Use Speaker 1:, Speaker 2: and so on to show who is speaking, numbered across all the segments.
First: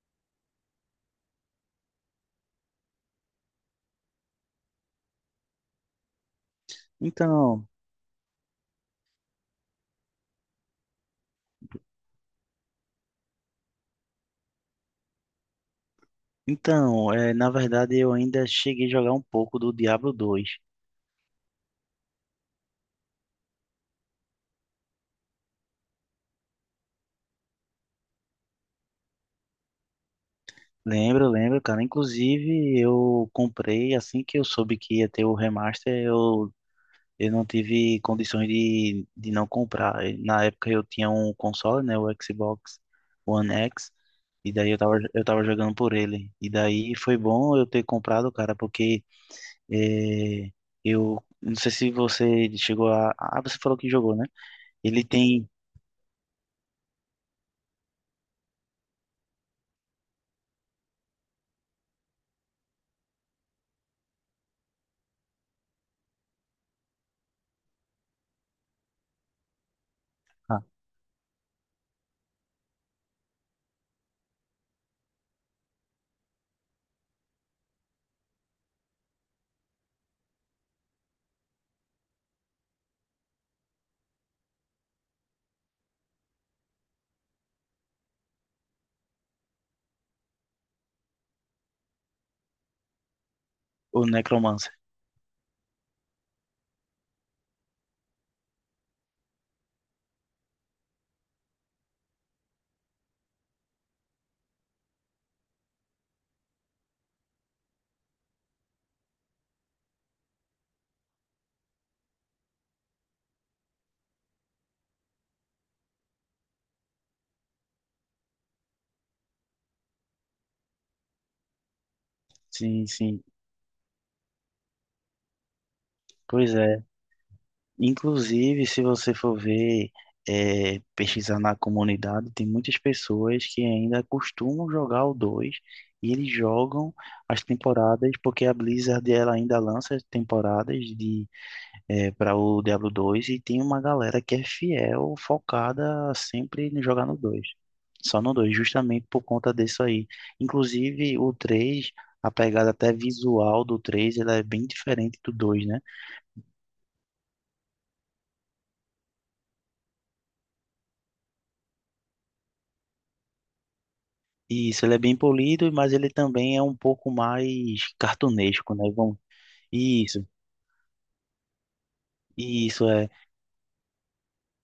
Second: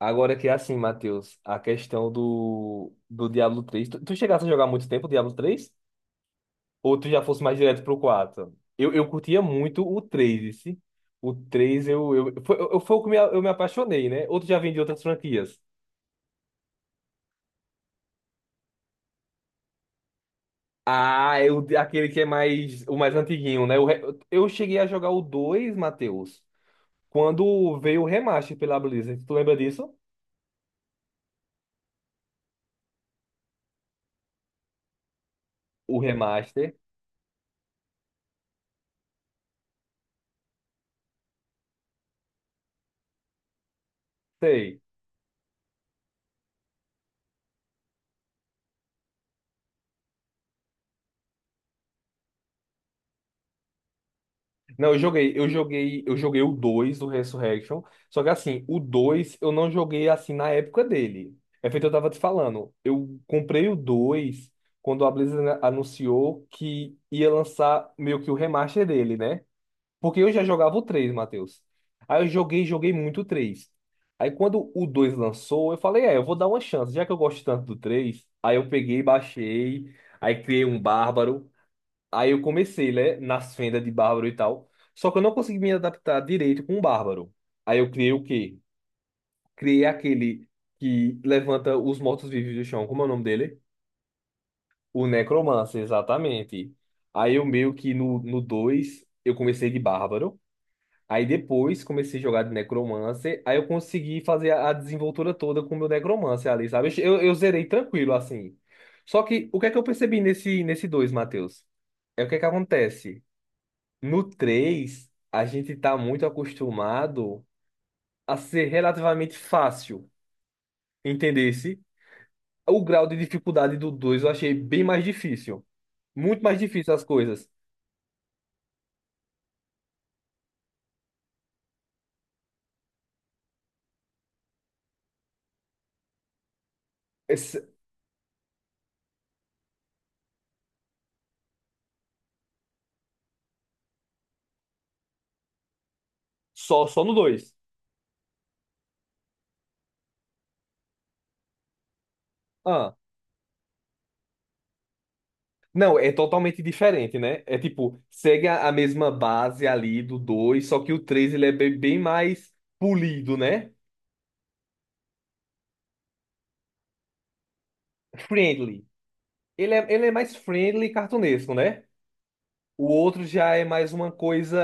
Speaker 1: Agora que é assim, Matheus, a questão do Diablo três. Tu chegasse a jogar muito tempo o Diablo três? Ou tu já fosse mais
Speaker 2: Então,
Speaker 1: direto pro 4? Eu curtia muito o 3, esse. O 3 foi o que me apaixonei, né? Outro já vem de outras franquias.
Speaker 2: então, na verdade eu ainda cheguei a jogar um pouco do Diablo dois.
Speaker 1: Ah, é o, aquele que é mais, o mais antiguinho, né? Eu cheguei a jogar o 2, Matheus, quando veio o remaster pela Blizzard. Tu lembra disso?
Speaker 2: Lembro, lembro, cara. Inclusive eu comprei assim que eu soube que ia ter o remaster,
Speaker 1: O
Speaker 2: eu,
Speaker 1: remaster.
Speaker 2: eu não tive condições de não comprar. E na época eu tinha um console, né, o Xbox One X, e daí eu
Speaker 1: Sei.
Speaker 2: tava, eu tava jogando por ele. E daí foi bom eu ter comprado, cara, porque é, eu não sei se você chegou a... Ah, você falou que jogou, né?
Speaker 1: Não,
Speaker 2: Ele tem...
Speaker 1: eu joguei o 2 do Resurrection, só que assim, o 2 eu não joguei assim na época dele. É feito eu tava te falando. Eu comprei o 2 quando a Blizzard anunciou que ia lançar meio que o remaster dele, né? Porque eu já jogava o 3, Matheus. Aí eu joguei, joguei muito o três. Aí quando o 2 lançou, eu falei, é, eu vou dar uma chance, já que eu gosto tanto do três. Aí eu peguei, baixei, aí criei um bárbaro. Aí eu comecei, né, nas fendas de Bárbaro e tal. Só que eu não consegui me adaptar direito com o Bárbaro. Aí eu criei o quê? Criei aquele que levanta os mortos-vivos do chão. Como é o nome dele?
Speaker 2: O Necromancer.
Speaker 1: O Necromancer, exatamente. Aí eu meio que no 2 eu comecei de Bárbaro. Aí depois comecei a jogar de Necromancer. Aí eu consegui fazer a desenvoltura toda com o meu Necromancer ali, sabe? Eu zerei tranquilo, assim. Só que o que é que eu percebi nesse dois, Matheus? É o que é que acontece? No 3 a gente tá muito acostumado a ser relativamente fácil, entendesse? O
Speaker 2: Sim,
Speaker 1: grau de
Speaker 2: sim.
Speaker 1: dificuldade do 2 eu achei bem mais difícil. Muito
Speaker 2: Pois
Speaker 1: mais
Speaker 2: é.
Speaker 1: difícil as coisas.
Speaker 2: Inclusive, se você for ver, pesquisar na comunidade, tem muitas pessoas que ainda costumam jogar o dois e eles jogam as
Speaker 1: Esse-
Speaker 2: temporadas, porque a Blizzard ela ainda lança as temporadas de para o Diablo 2, e tem uma galera que é fiel, focada sempre em
Speaker 1: só
Speaker 2: jogar
Speaker 1: no
Speaker 2: no 2.
Speaker 1: dois.
Speaker 2: Só no 2, justamente por conta disso aí. Inclusive o 3, a pegada até
Speaker 1: Ah,
Speaker 2: visual do 3, ela é bem diferente do 2, né?
Speaker 1: não, é totalmente diferente, né? É tipo, segue a mesma base ali do dois, só que o 3 ele é bem, bem mais polido, né?
Speaker 2: E isso, ele é bem polido, mas ele também é um pouco mais cartunesco,
Speaker 1: Friendly.
Speaker 2: né? Vamos...
Speaker 1: Ele é
Speaker 2: Isso.
Speaker 1: mais friendly e cartunesco, né? O
Speaker 2: Isso é
Speaker 1: outro já é mais uma coisa.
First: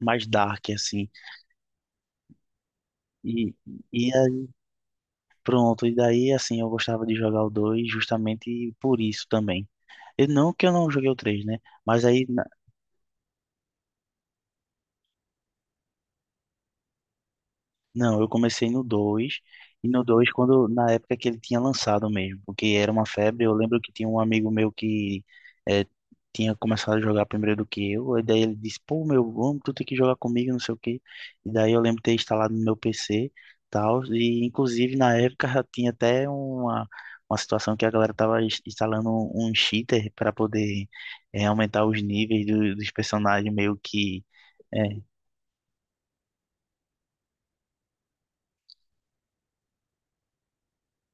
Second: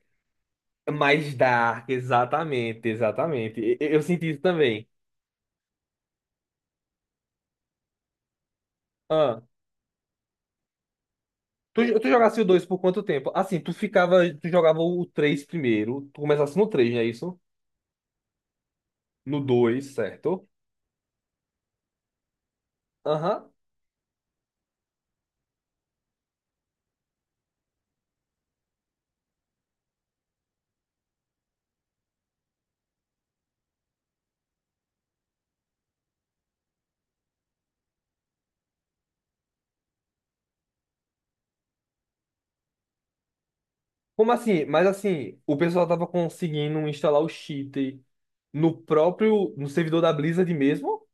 Speaker 2: mais dark, assim.
Speaker 1: Mais dark, exatamente,
Speaker 2: E,
Speaker 1: exatamente. Eu
Speaker 2: e
Speaker 1: senti isso
Speaker 2: aí,
Speaker 1: também.
Speaker 2: pronto, e daí, assim, eu gostava de jogar o 2 justamente por isso
Speaker 1: Ah,
Speaker 2: também. Eu, não que eu não joguei o três, né?
Speaker 1: tu,
Speaker 2: Mas
Speaker 1: tu
Speaker 2: aí,
Speaker 1: jogasse o 2 por quanto tempo? Assim, tu ficava, tu jogava o 3 primeiro, tu começasse no três, não é isso?
Speaker 2: não, eu comecei no
Speaker 1: No
Speaker 2: dois e
Speaker 1: dois,
Speaker 2: no dois
Speaker 1: certo?
Speaker 2: quando, na época que ele tinha lançado mesmo, porque era uma febre,
Speaker 1: Aham.
Speaker 2: eu lembro que tinha um amigo meu que eh, tinha começado a jogar primeiro do que eu, e daí ele disse, pô, meu, vamos, tu tem que jogar comigo, não sei o quê. E daí eu lembro de ter instalado no meu PC, tal, e inclusive na época já tinha até uma situação que a galera tava instalando um cheater para poder aumentar os níveis dos personagens meio que...
Speaker 1: Como assim? Mas
Speaker 2: eh,
Speaker 1: assim, o pessoal tava conseguindo instalar o cheat no próprio, no servidor da Blizzard mesmo?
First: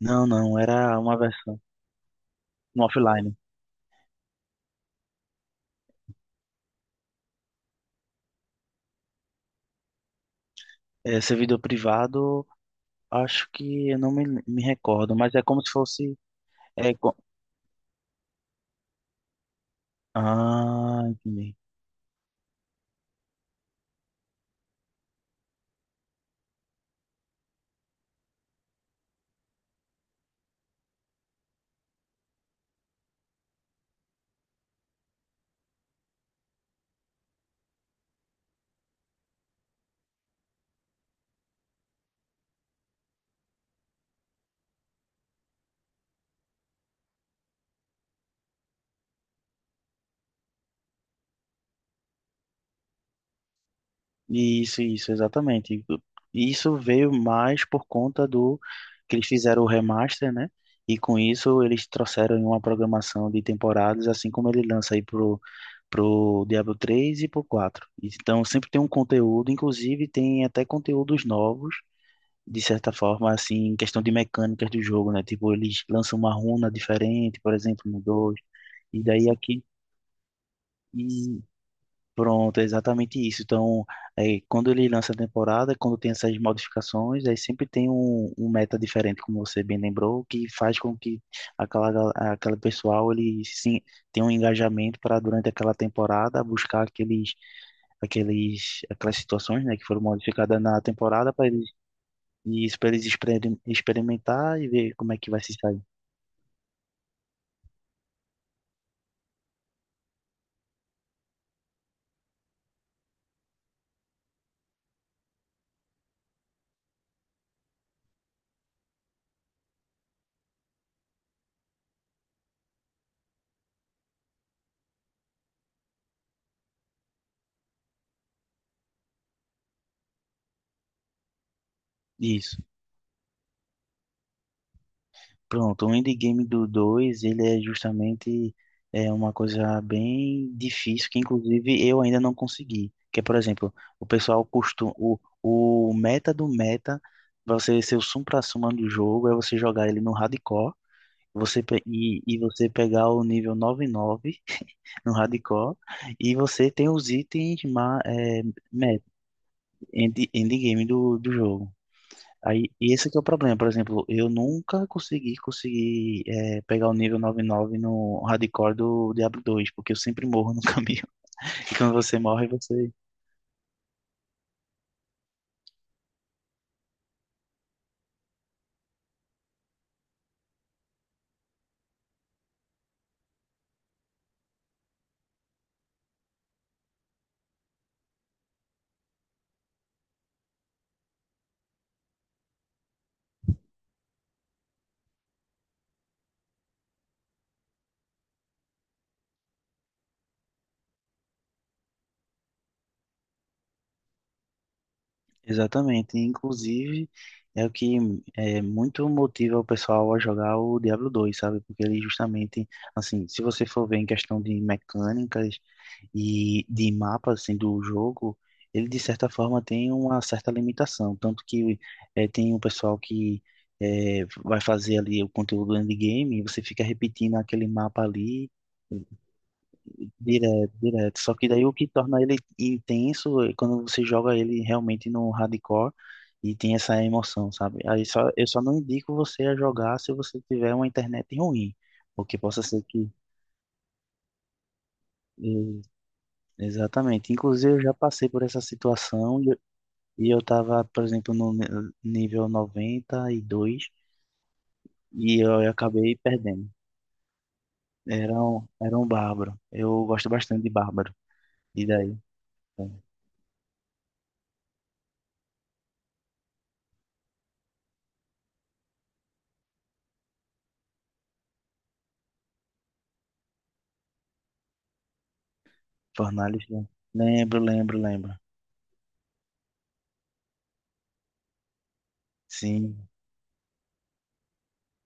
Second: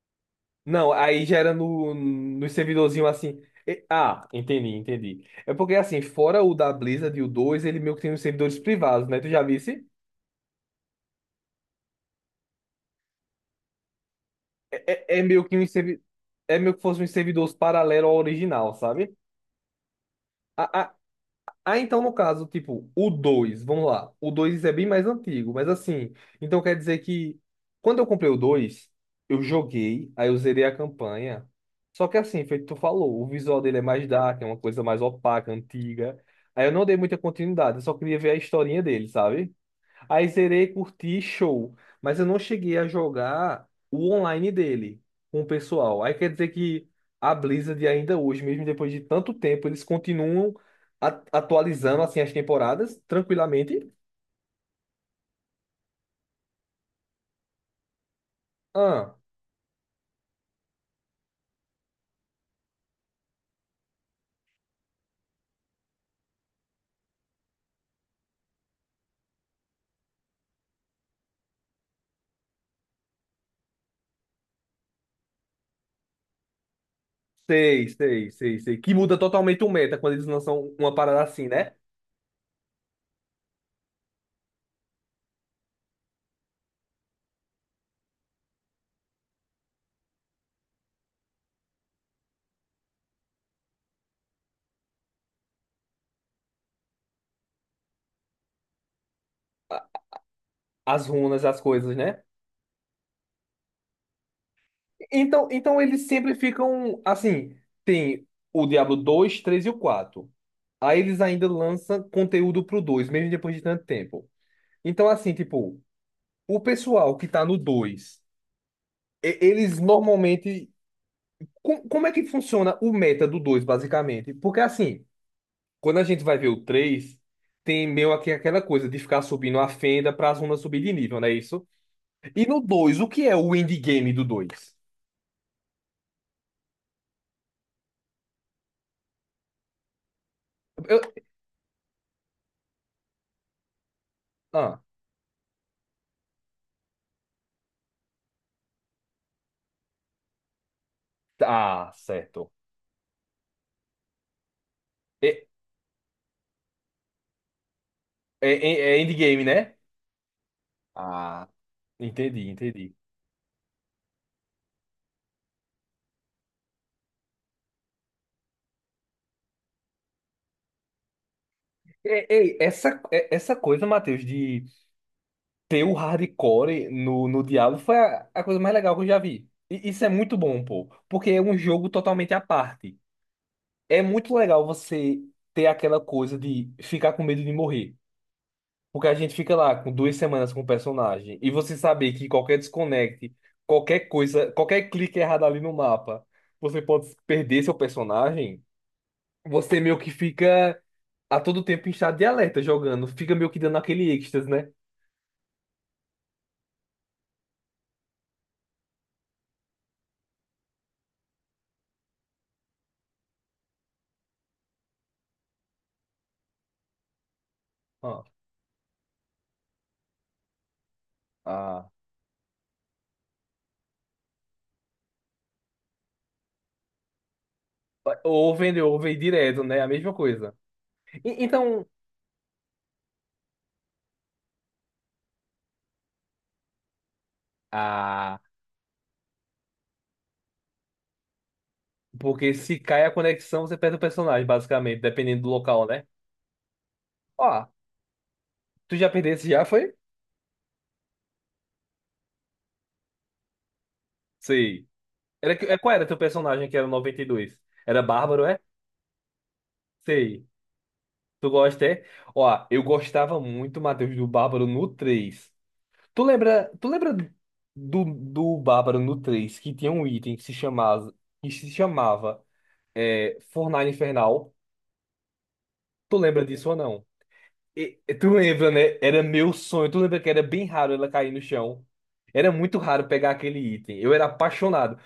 Speaker 2: Não, não,
Speaker 1: Não,
Speaker 2: era uma
Speaker 1: aí já era
Speaker 2: versão
Speaker 1: no
Speaker 2: um
Speaker 1: servidorzinho
Speaker 2: offline.
Speaker 1: assim. Ah, entendi. É porque assim, fora o da Blizzard, e o 2 ele meio que tem os servidores privados, né? Tu já viu?
Speaker 2: É, servidor privado, acho que eu não me recordo,
Speaker 1: É, é
Speaker 2: mas é
Speaker 1: meio que
Speaker 2: como
Speaker 1: um
Speaker 2: se fosse.
Speaker 1: é meio que
Speaker 2: É,
Speaker 1: fosse um
Speaker 2: co-
Speaker 1: servidor paralelo ao original, sabe? A
Speaker 2: ah, entendi.
Speaker 1: Ah, então no caso, tipo, o dois, vamos lá. O 2 é bem mais antigo, mas assim, então quer dizer que, quando eu comprei o dois, eu joguei, aí eu zerei a campanha. Só que assim, feito tu falou, o visual dele é mais dark, é uma coisa mais opaca, antiga. Aí eu não dei muita continuidade, eu só queria ver a historinha dele, sabe? Aí zerei, curti, show. Mas eu não cheguei a jogar o online dele com o pessoal. Aí quer dizer que a Blizzard ainda hoje, mesmo depois de tanto tempo, eles continuam atualizando assim as temporadas tranquilamente.
Speaker 2: Isso, exatamente. Isso veio mais por conta do
Speaker 1: Ah,
Speaker 2: que eles fizeram o remaster, né? E com isso eles trouxeram em uma programação de temporadas, assim como ele lança aí pro Diablo três e pro quatro. Então sempre tem um conteúdo, inclusive tem até conteúdos novos de certa forma, assim, em questão de mecânicas do jogo, né? Tipo, eles lançam uma runa diferente, por exemplo, no dois
Speaker 1: sei. Que
Speaker 2: e
Speaker 1: muda
Speaker 2: daí aqui,
Speaker 1: totalmente o meta quando eles lançam uma parada
Speaker 2: e
Speaker 1: assim, né?
Speaker 2: pronto, é exatamente isso. Então, quando ele lança a temporada, quando tem essas modificações, aí sempre tem um meta diferente, como você bem lembrou, que faz com que aquele pessoal, ele sim, tenha um engajamento para, durante aquela temporada, buscar aquelas situações, né, que
Speaker 1: A-
Speaker 2: foram modificadas na
Speaker 1: As
Speaker 2: temporada
Speaker 1: runas,
Speaker 2: para
Speaker 1: as coisas, né?
Speaker 2: e isso pra eles experimentar e ver como é que vai
Speaker 1: Então,
Speaker 2: se sair.
Speaker 1: então eles sempre ficam assim, tem o Diablo dois, 3 e o 4. Aí eles ainda lançam conteúdo pro 2, mesmo depois de tanto tempo. Então, assim, tipo, o pessoal que tá no 2, eles normalmente. Como é que funciona o meta do 2, basicamente? Porque, assim, quando a gente vai ver o 3, tem meio aqui aquela coisa de ficar subindo a fenda pra zona subir de nível, não é isso? E
Speaker 2: Isso.
Speaker 1: no dois, o que é o endgame do 2?
Speaker 2: Pronto, o endgame do dois ele é justamente é uma coisa bem
Speaker 1: Eu-
Speaker 2: difícil, que inclusive eu ainda não consegui. Que é, por exemplo, o pessoal
Speaker 1: Ah,
Speaker 2: costuma... O meta do meta, pra você ser o supra-suma do jogo, é você jogar ele no hardcore, você, pe-
Speaker 1: tá,
Speaker 2: e, e
Speaker 1: certo.
Speaker 2: você pegar o nível 99 no
Speaker 1: É,
Speaker 2: hardcore, e você tem os itens
Speaker 1: é é
Speaker 2: meta,
Speaker 1: endgame, né?
Speaker 2: endgame do
Speaker 1: Ah,
Speaker 2: jogo.
Speaker 1: entendi,
Speaker 2: Aí, e
Speaker 1: entendi.
Speaker 2: esse que é o problema, por exemplo, eu nunca consegui conseguir pegar o nível 99 no hardcore do Diablo dois, porque eu sempre morro no caminho. E quando você
Speaker 1: Ei,
Speaker 2: morre,
Speaker 1: ei,
Speaker 2: você
Speaker 1: essa coisa, Matheus, de ter o hardcore no diabo foi a coisa mais legal que eu já vi. E isso é muito bom, pô, porque é um jogo totalmente à parte. É muito legal você ter aquela coisa de ficar com medo de morrer. Porque a gente fica lá com duas semanas com o personagem e você saber que qualquer desconecte, qualquer coisa, qualquer clique errado ali no mapa, você pode perder seu personagem. Você meio que fica a todo tempo em estado de alerta jogando, fica meio que dando aquele êxtase, né?
Speaker 2: Exatamente. Inclusive, é o que é muito motiva o pessoal a jogar o Diablo dois, sabe? Porque ele justamente, assim, se você for ver em questão de mecânicas e de mapa, assim, do
Speaker 1: Ó,
Speaker 2: jogo, ele de certa forma tem uma certa limitação. Tanto que
Speaker 1: ah,
Speaker 2: tem o pessoal que vai fazer ali o conteúdo endgame e você fica repetindo aquele mapa ali
Speaker 1: ou vender ou vem direto, né? A mesma coisa.
Speaker 2: direto, direto. Só que daí o
Speaker 1: Então,
Speaker 2: que torna ele intenso é quando você joga ele realmente no hardcore e tem essa emoção, sabe? Aí só,
Speaker 1: ah,
Speaker 2: eu só não indico você a jogar se você tiver uma internet ruim, porque
Speaker 1: porque
Speaker 2: possa
Speaker 1: se
Speaker 2: ser
Speaker 1: cai a
Speaker 2: que.
Speaker 1: conexão, você perde o personagem, basicamente, dependendo do
Speaker 2: e-
Speaker 1: local, né?
Speaker 2: Exatamente.
Speaker 1: Ó,
Speaker 2: Inclusive, eu já passei por essa
Speaker 1: tu já
Speaker 2: situação
Speaker 1: perdesse
Speaker 2: e eu,
Speaker 1: já, foi?
Speaker 2: e eu tava, por exemplo, no nível noventa e dois
Speaker 1: Sei.
Speaker 2: e
Speaker 1: Era,
Speaker 2: eu
Speaker 1: qual era teu
Speaker 2: acabei
Speaker 1: personagem
Speaker 2: perdendo.
Speaker 1: que era o 92? Era
Speaker 2: Era
Speaker 1: Bárbaro, é?
Speaker 2: um, era um bárbaro. Eu gosto
Speaker 1: Sei.
Speaker 2: bastante de bárbaro.
Speaker 1: Tu gosta,
Speaker 2: E
Speaker 1: é?
Speaker 2: daí?
Speaker 1: Ó, eu gostava muito, Matheus, do Bárbaro no três. Tu lembra do Bárbaro no três, que tinha um item que se chamava, que se chamava é, Fornalha Infernal? Tu lembra disso ou
Speaker 2: Fornalista.
Speaker 1: não?
Speaker 2: Lembro, lembro,
Speaker 1: Tu
Speaker 2: lembro.
Speaker 1: lembra, né? Era meu sonho. Tu lembra que era bem raro ela cair no chão? Era muito raro
Speaker 2: Sim,
Speaker 1: pegar aquele item. Eu era apaixonado.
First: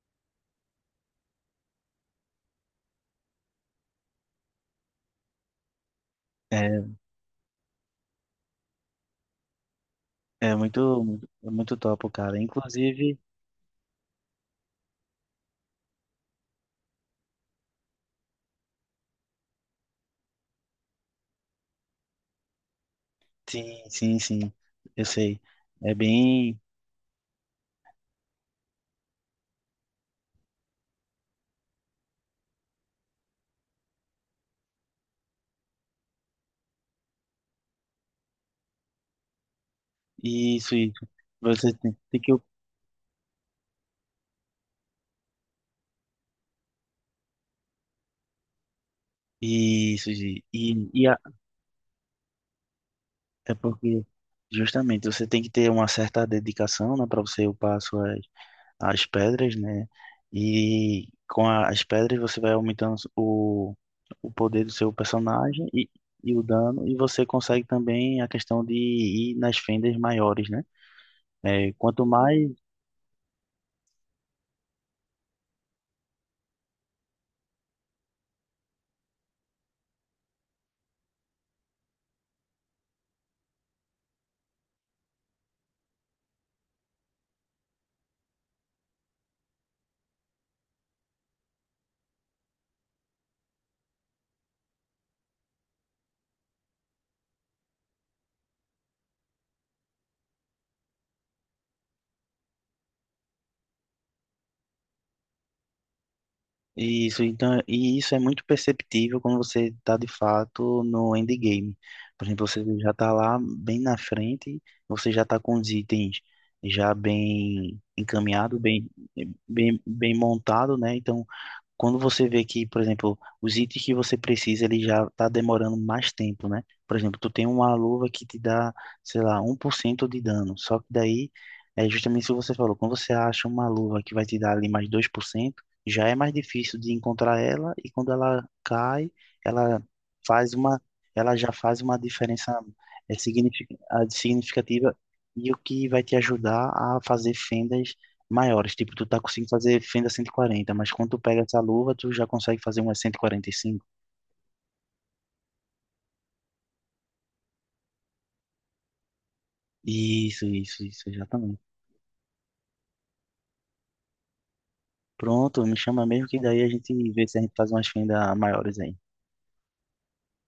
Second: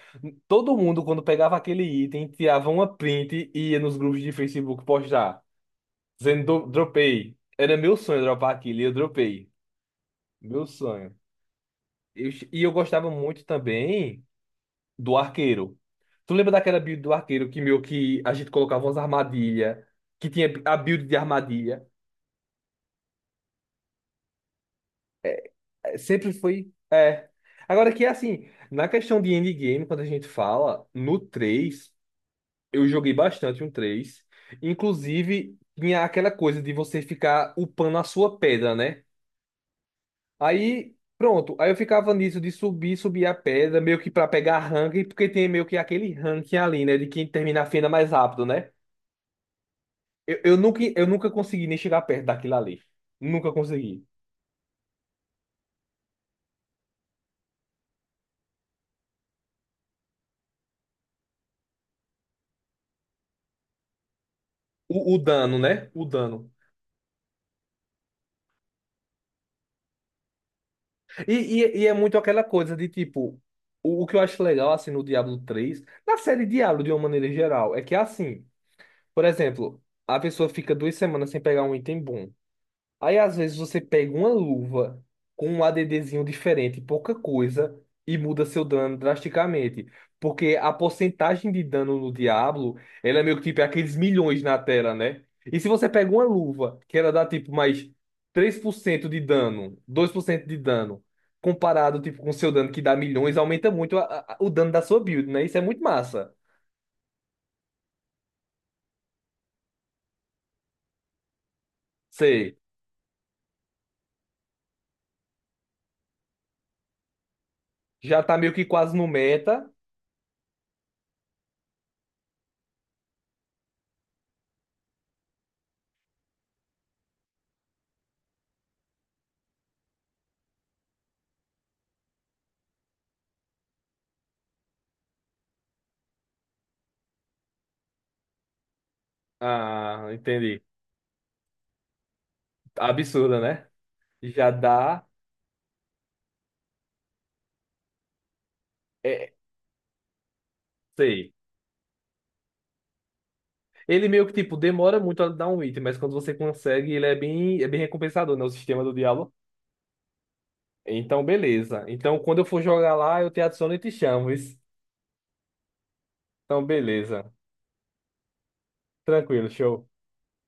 Speaker 1: Todo mundo, quando pegava aquele item, tirava uma print e ia nos grupos de Facebook postar. Dizendo,
Speaker 2: é,
Speaker 1: Dropei. Era meu sonho dropar aquilo e eu dropei.
Speaker 2: é
Speaker 1: Meu
Speaker 2: muito,
Speaker 1: sonho."
Speaker 2: muito, é muito top,
Speaker 1: Eu
Speaker 2: cara.
Speaker 1: ch- e Eu gostava
Speaker 2: Inclusive,
Speaker 1: muito também do arqueiro. Tu lembra daquela build do arqueiro que, meu, que a gente colocava umas armadilhas? Que tinha a build de armadilha?
Speaker 2: sim, sim, sim, eu sei. É
Speaker 1: Sempre
Speaker 2: bem
Speaker 1: foi. É. Agora que é assim, na questão de endgame, quando a gente fala, no 3 eu joguei bastante um três. Inclusive, tinha aquela coisa de você ficar upando a sua pedra, né?
Speaker 2: isso,
Speaker 1: Aí,
Speaker 2: isso.
Speaker 1: pronto. Aí
Speaker 2: Você
Speaker 1: eu
Speaker 2: tem,
Speaker 1: ficava
Speaker 2: tem que
Speaker 1: nisso de subir, subir a pedra, meio que pra pegar ranking, porque tem meio que aquele ranking ali, né? De quem termina a fenda mais rápido, né?
Speaker 2: isso, Gi.
Speaker 1: Eu nunca, eu,
Speaker 2: E a-
Speaker 1: nunca consegui nem chegar perto daquilo ali. Nunca
Speaker 2: é porque
Speaker 1: consegui.
Speaker 2: justamente você tem que ter uma certa dedicação, né, para você upar as suas as pedras, né? E com as pedras você vai aumentando o poder do seu
Speaker 1: O dano,
Speaker 2: personagem
Speaker 1: né? O
Speaker 2: e o
Speaker 1: dano.
Speaker 2: dano, e você consegue também a questão de ir nas fendas maiores, né?
Speaker 1: E,
Speaker 2: É,
Speaker 1: e, e é
Speaker 2: quanto
Speaker 1: muito aquela
Speaker 2: mais
Speaker 1: coisa de tipo, o que eu acho legal assim no Diablo três, na série Diablo de uma maneira geral, é que é assim, por exemplo, a pessoa fica duas semanas sem pegar um item bom. Aí às vezes você pega uma luva com um ADDzinho diferente, pouca coisa, e muda seu dano drasticamente. Porque a porcentagem de dano no Diablo, ela é meio que tipo é aqueles milhões na tela, né? E se você pega uma luva que ela dá tipo mais 3% de dano, 2% de dano, comparado tipo com seu dano que dá milhões, aumenta muito o dano da sua build, né? Isso é muito massa.
Speaker 2: isso, então, e isso é muito perceptível quando você está de fato no endgame. Por exemplo,
Speaker 1: Sei,
Speaker 2: você já está lá bem na frente, você já está com os itens já bem
Speaker 1: já tá meio
Speaker 2: encaminhado,
Speaker 1: que quase no meta.
Speaker 2: bem montado, né? Então quando você vê que, por exemplo, os itens que você precisa, ele já está demorando mais tempo, né? Por exemplo, tu tem uma luva que te dá, sei lá, um por cento de dano. Só que daí, é justamente isso que você falou. Quando você acha uma luva que vai te dar ali mais dois por cento, já é mais difícil de encontrar ela. E quando ela cai, ela
Speaker 1: Ah,
Speaker 2: faz
Speaker 1: entendi.
Speaker 2: ela já faz uma diferença
Speaker 1: Absurda,
Speaker 2: ah,
Speaker 1: já
Speaker 2: significativa.
Speaker 1: dá.
Speaker 2: E o que vai te ajudar a fazer fendas maiores, tipo, tu tá
Speaker 1: É,
Speaker 2: conseguindo fazer fenda cento e quarenta, mas quando tu
Speaker 1: sei.
Speaker 2: pega essa luva, tu já consegue fazer uma cinco.
Speaker 1: Ele meio que, tipo, demora muito a dar um item, mas quando você consegue, ele é bem recompensador, né? O sistema do Diablo.
Speaker 2: Isso,
Speaker 1: Então,
Speaker 2: exatamente.
Speaker 1: beleza. Então, quando eu for jogar lá, eu te adiciono e te chamo. Isso.
Speaker 2: Pronto, me chama mesmo que daí
Speaker 1: Então,
Speaker 2: a gente vê
Speaker 1: beleza.
Speaker 2: se a gente faz umas fendas maiores aí.
Speaker 1: Tranquilo, show.